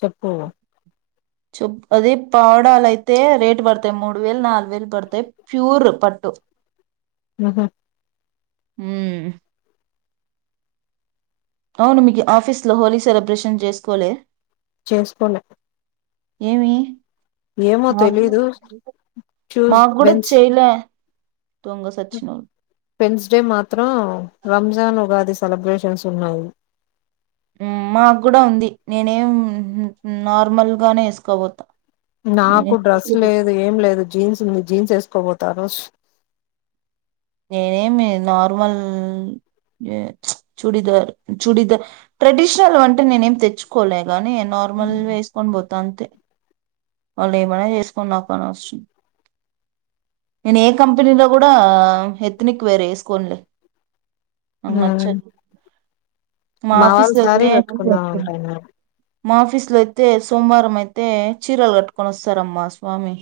చెప్పూ చొప్ అది పావడాలైతే రేటు పడతాయి మూడు వేలు నాలుగు వేలు పడతాయి ప్యూర్ పట్టు ఊహు హ్మ్ అవును మీకి ఆఫీస్లో హోలీ సెలబ్రేషన్ చేసుకోలే చేసుకోలే ఏమి ఏమో మాకు తెలీదు మా కూడా చేయలే దొంగ సచ్చినోళ్ళు పెన్స్డే మాత్రం రంజాన్ ఉగాది సెలబ్రేషన్స్ ఉన్నాయి హ్మ్ మాగ్గుడా ఉంది నేనేం నార్మల్ గానే ఏసుకోబోతా నాకు డ్రెస్ లేదు ఏం లేదు జీన్స్ ఉంది జీన్స్ ఏస్కబోతారోస్ నేనేమి నార్మల్ చూడిదార్ చూడిదార్ ట్రెడిషనల్ అంటే నేనేమి తెచ్చుకోలే గాని నార్మల్ వేస్కొ నిబోతా తంతే వాళ్ళు ఏమైనా చేసుకొని నాకు అనవసరం నేను ఏ కంపెనీలో కూడా హెత్నిక్ వేర్ ఏస్కోన్లే అ ఉమ్ మచ్చద్ మా వాళ్ళు సారీ కట్టుకుందాం అంటాన్నారు మా ఆఫీస్ లో అయితే సోమవారం అయితే చీరలు కట్టుకొని వస్తారమ్మా స్వామి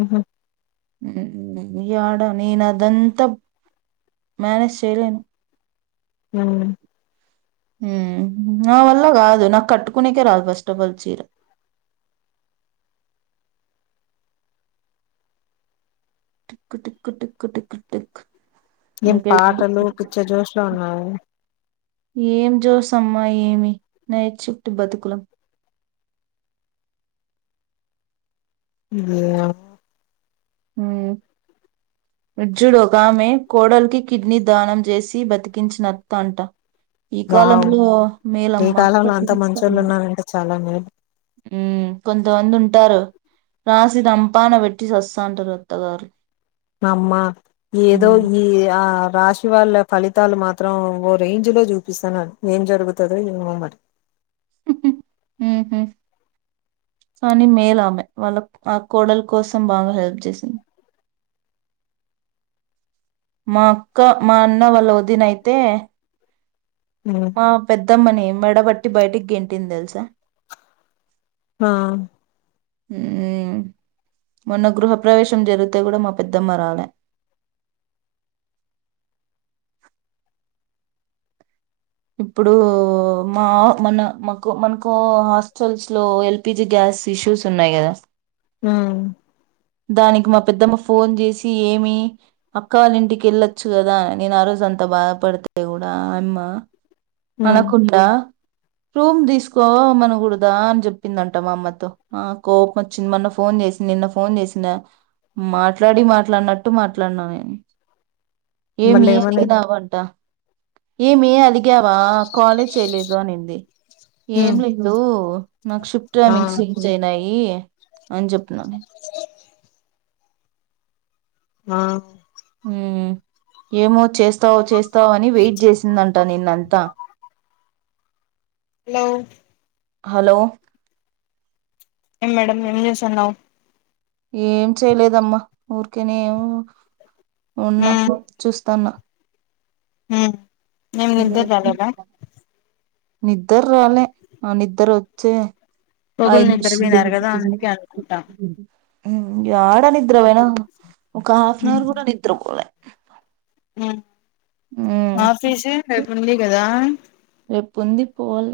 ఉహు ఏడా నేనదంతా మేనేజ్ చేయలేను హ్మ్ హ్మ్ నా వల్ల కాదు నాకు కట్టుకునేకే రాదు ఫస్ట్ ఆఫల్ చీర tick tick tick tick tick ఏం ఇంకేమి పాటలు పిచ్చజోష్లో ఉన్నావే ఏం జోస్ అమ్మా ఏమి నైట్ షిఫ్ట్ బతుకులం గేయ ఊ ఇటుజూడు ఒక ఆమె కోడలికి కిడ్నీ దానం చేసి బతికించిన అత్త అంట ఈ వావ్ కాలంలో ఈ మేలమ్మ కాలంలో అంత మంచోళ్ళు ఉన్నారంటే చాలా మేలు ఉ కొంతమంది ఉంటారు రాసి రంపాన వెట్టి సస్తాంటరు అత్తగారు అమ్మ ఏదో ఉమ్. ఈ ఆ రాశి వాళ్ళ ఫలితాలు మాత్రం ఓ రేంజ్ లో చూపిస్తున్నారు ఏం జరుగుతదో ఏ మరి కాని మేలా ఆమె వాళ్ళ ఆ కోడలు కోసం బాగా హెల్ప్ చేసింది మా అక్క మా అన్న వాళ్ల వదినైతే ఉమ్ మా పెద్దమ్మనే ఏమ్ మెడబట్టి బయటికి గెంటింది తెలుసా ఆ మొన్న గృహపవేశం జరిగితే కూడా మా పెద్దమ్మ రాలే ఇప్పుడు మా మన మాకు మనకు హాస్టల్స్ లో ఎల్పిజి గ్యాస్ ఇష్యూస్ ఉన్నాయి గదా హ దానికి మా పెద్దమ్మ ఫోన్ చేసి ఏమి అక్క వాళ్ళ ఇంటికి వెళ్ళొచ్చు కదా నేను ఆ రోజు అంత బాధపడితే కూడా అయమ్మ ఉమ్ అనకుండా రూమ్ తీసుకో మనకూడదా అని చెప్పిందంట మా అమ్మతో ఆ కోపం వచ్చింది. మొన్న ఫోన్ చేసి నిన్న ఫోన్ చేసి డ మాట్లాడి మాట్లాడినట్టు మాట్లాన్న నేను ఏమి మళ్ళీ ఏమని అలిగినావంట ఏ మీయర్ అలిగవా కాల్ లిఫ్ చేయలేదు అనింది ఏం ఉమ్ లేదు నాకు షిఫ్ట్ ఆ టైంమింగ్స్ చేంజ్ అయినాయి అని జొప్పిన ఆ ఏమో చేస్తావో చేస్ స్తావొ అని వెయిట్ చేసిందంట నిన్న అంతా హలో హలో ఏం మేడమ్ ఏంజేస్తన్నవ్ ఏం చేయలేదమ్మా ఊరికేనే ఉన్న ఫోన్ చూస్తాన్న హ ఏమ్ నద్దర్రాలేద నిద్దర్ రాలే ఆ నిద్దర వచ్చే పొగులు ఐదు నిద్దరబోయినారు కదా అందుకే అనుకుంటా ఊ యాడ నిద్రపోయినా ఒక హాఫ్ అన్ అవర్ కూడా నిద్రపోలే ఆ మ్ ఆఫీస్ రేపు ఉంది కదా రేపు ఉంది పోవాల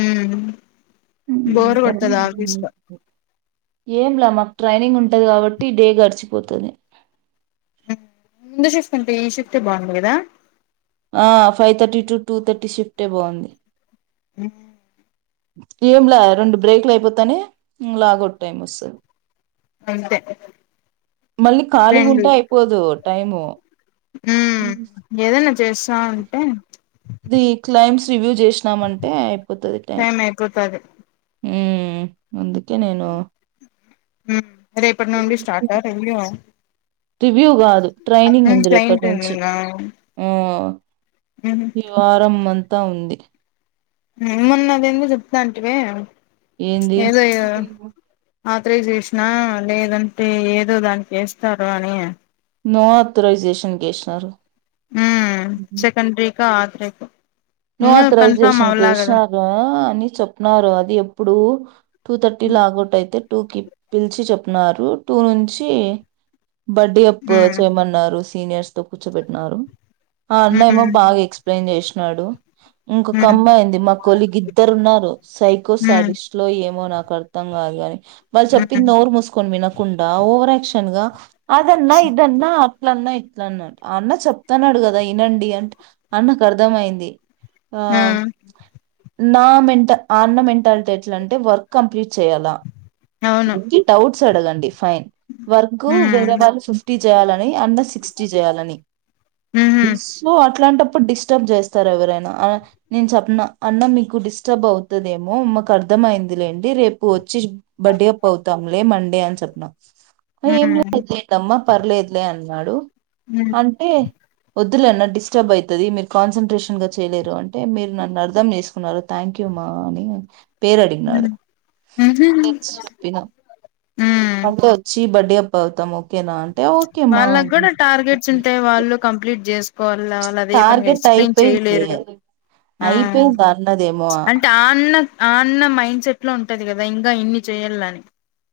ఉమ్ బోరు కొడతది ఆఫీస్ ఉమ్ లో ఏం లా మాకు ట్రైనింగ్ ఉంటది కాబట్టి డే గడిచిపోతుంది ముందు షిఫ్ట్ అంటే ఈ షిఫ్ట్ బాగుంది కదా ఆ five thirty to two thirty shift బాగుంది ఉమ్ ఏం లా రెండు బ్రేక్లు అయిపోతానే లాగౌట్ టైం వస్తుంది అంతే మళ్ళీ ఖాళీగా ఉంటే రెండు అయిపోదు టైము ఉమ్ ఏదైనా చేస్తా అంటే సివిల్ చేసినామంటే అయిపోతుంది టైం అయిపోతది ఉమ్ అందుకే నేను హ రేపటి నుండి స్టార్ట ఆ రివ్యూ రివ్యూ కాదు ట్రైనింగ్ ఉంది క్లైంట్ రేపటి నుంచి ట్రైనింగా ఆ ఉహు ఈ వారం మంత తా ఉంది మొన్న అది ఏందో చెప్టాంటివే ఏంది పాత్రే చేసినా లేదంటే ఏదో దానికి వస్తారు అని నో అథరైజేషన్ చేసినారు ఉమ్ చెకండ్రి ఇంకా ఆత్రేకు నో అథరైజేషన్ కేసిన అని చెప్నారు అది ఎప్పుడు టూ థర్టీ లాగౌట్ అయితే టూ కి పిలిచి చెప్నరు టూ నుంచి బడ్డీ అప్పు ఉమ్ చేయమన్నారు సీనియర్స్ తో కూర్చోబెట్టినారు ఆ అన్న ఉమ్ ఏమో బాగా ఎక్స్ప్లెయిన్ చేసాం నాడు ఇంకొక ఉమ్ అమ్మయింది మా కొలిగి ఇద్దరు ఉన్నారు ఉమ్ సైకోసాడిస్ట్ లో ఏమో నాకు కర్థం కాదు గాని వల్ చప్పింద్ ఉమ్ నోరు ముస్కొనీ విను కుండా ఓవర్క్షన్ గా అదన్నా ఇదన్నా అట్ల అన్నా ఇట్ల అన్నా ఆ అన్న చెప్తున్నాడు కదా ఈనండి అంటే ఆ అన్నకు అర్థమయింది ఆ ఉమ్ నా మెంట ఆ అన్న మెంటాలిటీ ఎట్లా అంటే వర్క్ కంప్లీట్ చేయ్యాలా అవును ఇ డౌట్ చెడగండి ఫైన్ వర్క్ వేరే ఉమ్ వాళ్ళ షిఫ్ట్ చాల అండర్ సిక్సిటీ చేయాలని ఉహు సో అట్లాంటప్ అప్పుడు డిస్టర్బ్ చేస్తారు ఎవరైనా నేను చెప్పన అన్న మీకు డిస్టర్బ్ అవుతుదేమో మాకు అర్థమయింది లేండి రేపు వచ్చి బర్డే అప్పు అవుతాంలే మండే అని చెప్పిన్నా ఏం ఉమ్ లేదులేంటమ్మా పర్లేదులే అం వాడు ఉమ్ అంటే ఒ అన్న డిస్టర్బ్ అయితది మీరు కాన్సన్ంట్రేషన్ చేయలేరు అంటే మీరు నన్ను అర్థం చేసుకున్నారు థ్యాంక్ యూ మా అని పేరడిగినాడు ఉమ్ ఉహు చెప్పిన ఉమ్ అంటే వచ్చి బర్డే అప్ పౌతము వాళ్ళకి కూడా టార్గెట్స్ ఉంటాయి వాళ్ళు కంప్లీట్ చేస్ ళ వాళ్ళ అదే పనుగా టార్గెట్ ఎక్స్ప్లెయిన్ అయిపోయింది చేయలేరుగా ఆ అయిపోయింది అన్నదేమో అంటే ఆ అన్న అ అన్న మైండ్ సెట్ లో ఉంటది కదా ఇంకా ఇన్ని చేయాలని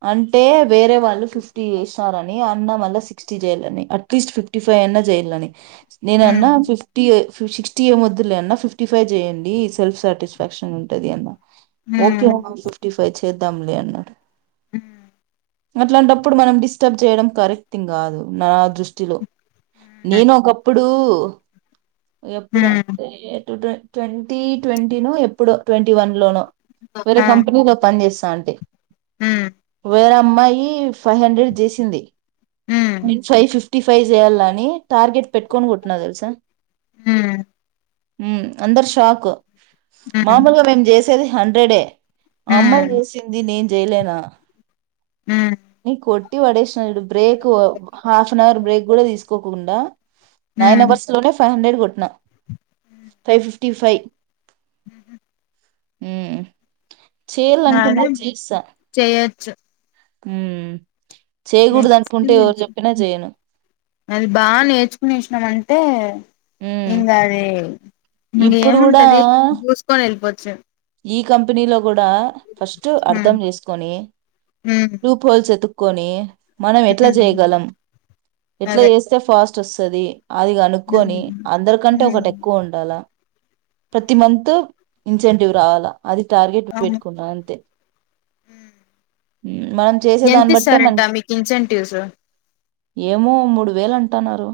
అంటే వేరే వాళ్ళు ఫిఫ్టీ చేసినారని అన్న మళ్ళ సిక్స్టీ చేయాలని అట్లీస్ట్ ఫిఫ్టీ ఫైవ్ అన్నా చేయ్యిల్లని నేను అన్నా ఉమ్ ఫిఫ్టీ సిక్స్టీ ఏ మొద్దులే అన్న ఫిఫ్టీ ఫైవ్ చేయండి సెల్ఫ్ సాటిస్ఫాక్షన్ ఉంటది అన్న ఓకే ఉమ్ అమ్మ ఫీఫ్టి ఫైవ్ చే చేద్దం లే అన్నడు ఉమ్ అట్లాంటప్పుడు మనం డిస్టర్బ్ చేయడం కరెక్ట్ థింగ్ కాదు నా దృష్టిలో నేను ఒకప్పుడు పో ఎప్పుడు అం ఉమ్ టే ఏటు ట్ ట్వంటీ ట్వంటీ ను ఎప్పుడో ట్వంటీ వన్ లోను వేరే కంపెనీలో పని చేస్తా న్ టి మ్మ్ వేరే అమ్మాయి ఫైవ్ హండ్రెడ్ జేసింది ఉమ్ నేను ఫై ఫిఫ్ ఫిఫ్టీ ఫైవ్ చేయాల అని టార్గెట్ పెట్టుకోని కొట్టిన తెలుసా హు మ్ అందరు షాక్ ఉమ్ మామూలుగా మేం జేస్ ఇది హండ్రెడే అమ్మల్ ఉమ్ చేసింది నేన్ చెయలేనా మ్ నే కొట్టి వడేష్నా చూడు break half an hour break కూడా తీస్ కోకుండా నైన్ ఉమ్ అవర్స్ లో నే ఫైవ్ హండ్రడ్ కొట్ న ఫై ఫిఫ్ ఫిఫ్టీ ఫై హు హ్మ్ మ్మ్ చేయాల అదే అనుకుంటె చేస్తా చేయొచ్చు మ్మ్మ్ అది బా నేర్చుకునేసినాం అన్ టే ఉమ్ ఇంగా అది ఇంగ ఇప్పుడు కూడా ఏముంటది దూసుకొని వెళ్ళిపోత్ చ్చా ఈ కంపెనీలో కూడా ఫస్ట్ అర్థం హ్మ్ చేసుకొని హ్మ్ లూప్ హోల్స్ ఎతు కొనీ మనం ఎట్లా హ్మ్ చేయగలం ఎట్లా అదే చేస్తే ఫాస్ తోస్తాది అది కనుక్కొని హ్మ్ అందరికంటే హ్మ్ ఒకటి ఎక్కువ ఉండాల ప్రతి మంత్ ఇంజన్ యూరాల అది టార్గెట్ అవును పెట్టుకున్నా అంతే ఉమ్, మనం చేసే ఎంత దాన్ని బట్టే ఇస్తారంట మనకి మీకు ఇన్సెంటివ్స్ ఏమో మూడు వేలు అంటున్నారు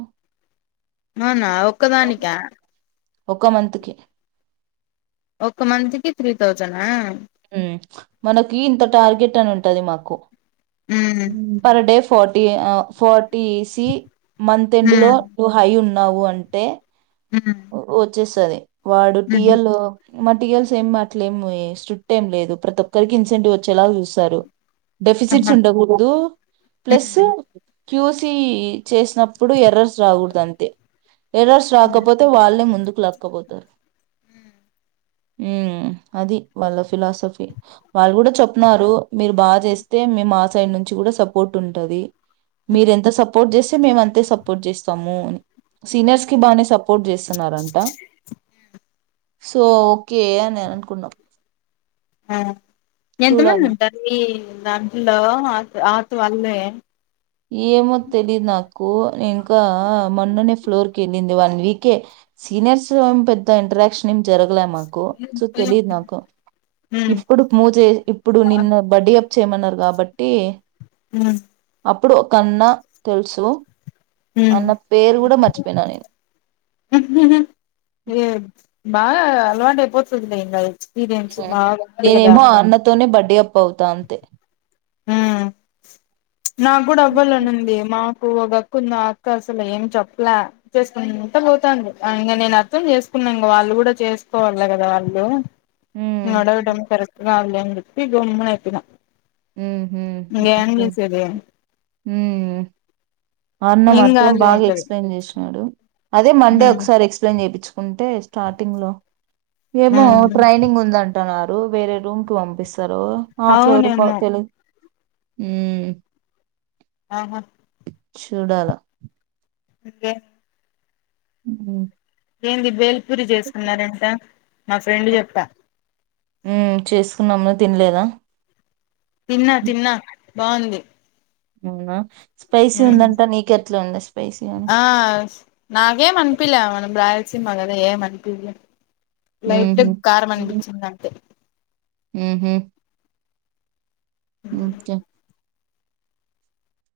అవునా ఆ ఒక్కదానికా ఒక మంత్ కి ఒక మంత్ కి త్రీ తౌసున్ ఆ మ్ మనకి ఇంత టార్గెట్ అని ఉంటది మాకు హ్మ్ మ్మ్ per day forty ఫార్ర్టీసి month end లో హ్మ్ నువ్వు హై ఉన్నా న్నావు అంటే హ్మ్ వచ్చేసి తది వాడు టి హ్మ్ ఎల్ మ టియల్స్ ఏం అట్లే ఏమి స్ట్రిక్ట్ ఏం లేదు ప్రతి ఒక్కరికి ఇన్సెంటివ్ వచ్చేలా చూస్తారు. డెఫిసీడ్స్ ఆహా ఉండకూడదు హ్మ్ ప్లస్ క్యూసీ చేసినప్పుడు ఎర్రర్స్ రాకూడదు అంతే. ఎర్రర్స్ హ్మ్ రాకపో వాళ్ళే ముందుకు లక్కపోతారు ఉ అది వాళ్ళ ఫిలాసఫీ వాళ్ళు కూడా చెప్న్నారు మీరు బాగా చేస్తే మేము ఆ సైడ్ నుంచి చి కూడా సపోర్ట్ ఉంటది మీర ఎంత సపోర్ట్ చేస్త మేము అంతే సపోర్ట్ చేస్తాము సీనియర్స్ కి బానే సపో పొట్ చేస్తున్నారంట. సో ఓకే అని నేను అనుకున్నాం. ఆ ఎంత మంది చూడాలి ఉంటారు మీ దాంట్లో ఆత్ వళ్ల్ ఏమో తెలిదు నాకు ఇంకా మొన్ననే ఫ్లోర్ కి వెళ్ళింది. వన్ వీకే సీనియర్స్ లో పెద్ద ఇంటరాక్షన్ జరగలే మాకు సో తెలిదు నాకు. హ్మ్ ఇప్పుడు మూ చే ఇప్పుడు నిన్ను బడ్డీ అప్ చేయమన్నా. కాబట్టి. ఉమ్. అప్పుడు ఒకన్న తెలుసు. హ్మ్ అన్న పేరు కూడా మర్చిపోయిన నేను. బాగ అలవాటైపోతుంది ఇంగ. ఎక్స్పీరియన్స్ బాగా ఉంది కదా నేనేమో అన్నతోనే బడ్డీఅప్. పోతా అంతే. హు నాకు కూడా అవ్వాలని ఉంది మా. కు ఒక అక్కుంది ఆ అక్క అసలు ఏం చెప్పలే. చేసుకుంటా పోతంది. ఇంగ నేను అర్థం చేసుకున్నా. ఇంగ వాళ్ళు కూడా చేసుకోవాలి కదా వాళ్ళు. ఉమ్ నువ్వు అడగడం కరెక్ట్. కావలనిచెప్పి గొమ్మునయితున ఇంగేం ఉహు చేసేది ఉమ్ అన్న ఏం మాత్రం కాదులే బాగా అంటది ఎక్స్ప్లెయిన్ చేసినాడు అదే మండే ఉమ్ ఒకసారి ఎక్స్ప్లెయిన్ చేపిచుకుంటే స్టార్టింగ్ లో ఏమో ఉమ్ ట్రైనింగ్ ఉందం న్నారు వేరే రూమ్ క్ పంపిస్ సారు ఆ ఫ్లోరుకొ అవునేమో తెలుగ్ ఊమ్ ఆహా చూడాల ఓకే ఉహు ఏంది బేల్ గురి చేసుకున్నారన్ నా ఫ్రెండ్ చెప్పా ఉ చేసుకున్నాము తిన్ లేదా తిన్నా తిన్నా బాగుంది అవునా స్పైసీ ఉమ్ ఉందంటా నీకెట్లా ఉంది స్పైసీ అని ఆ నాకేం అనిపిలే రా సినిమ కద ఏ అనిపి లైట్ ఉహు కారం అనిపించింది అంతే ఉహు ఒకే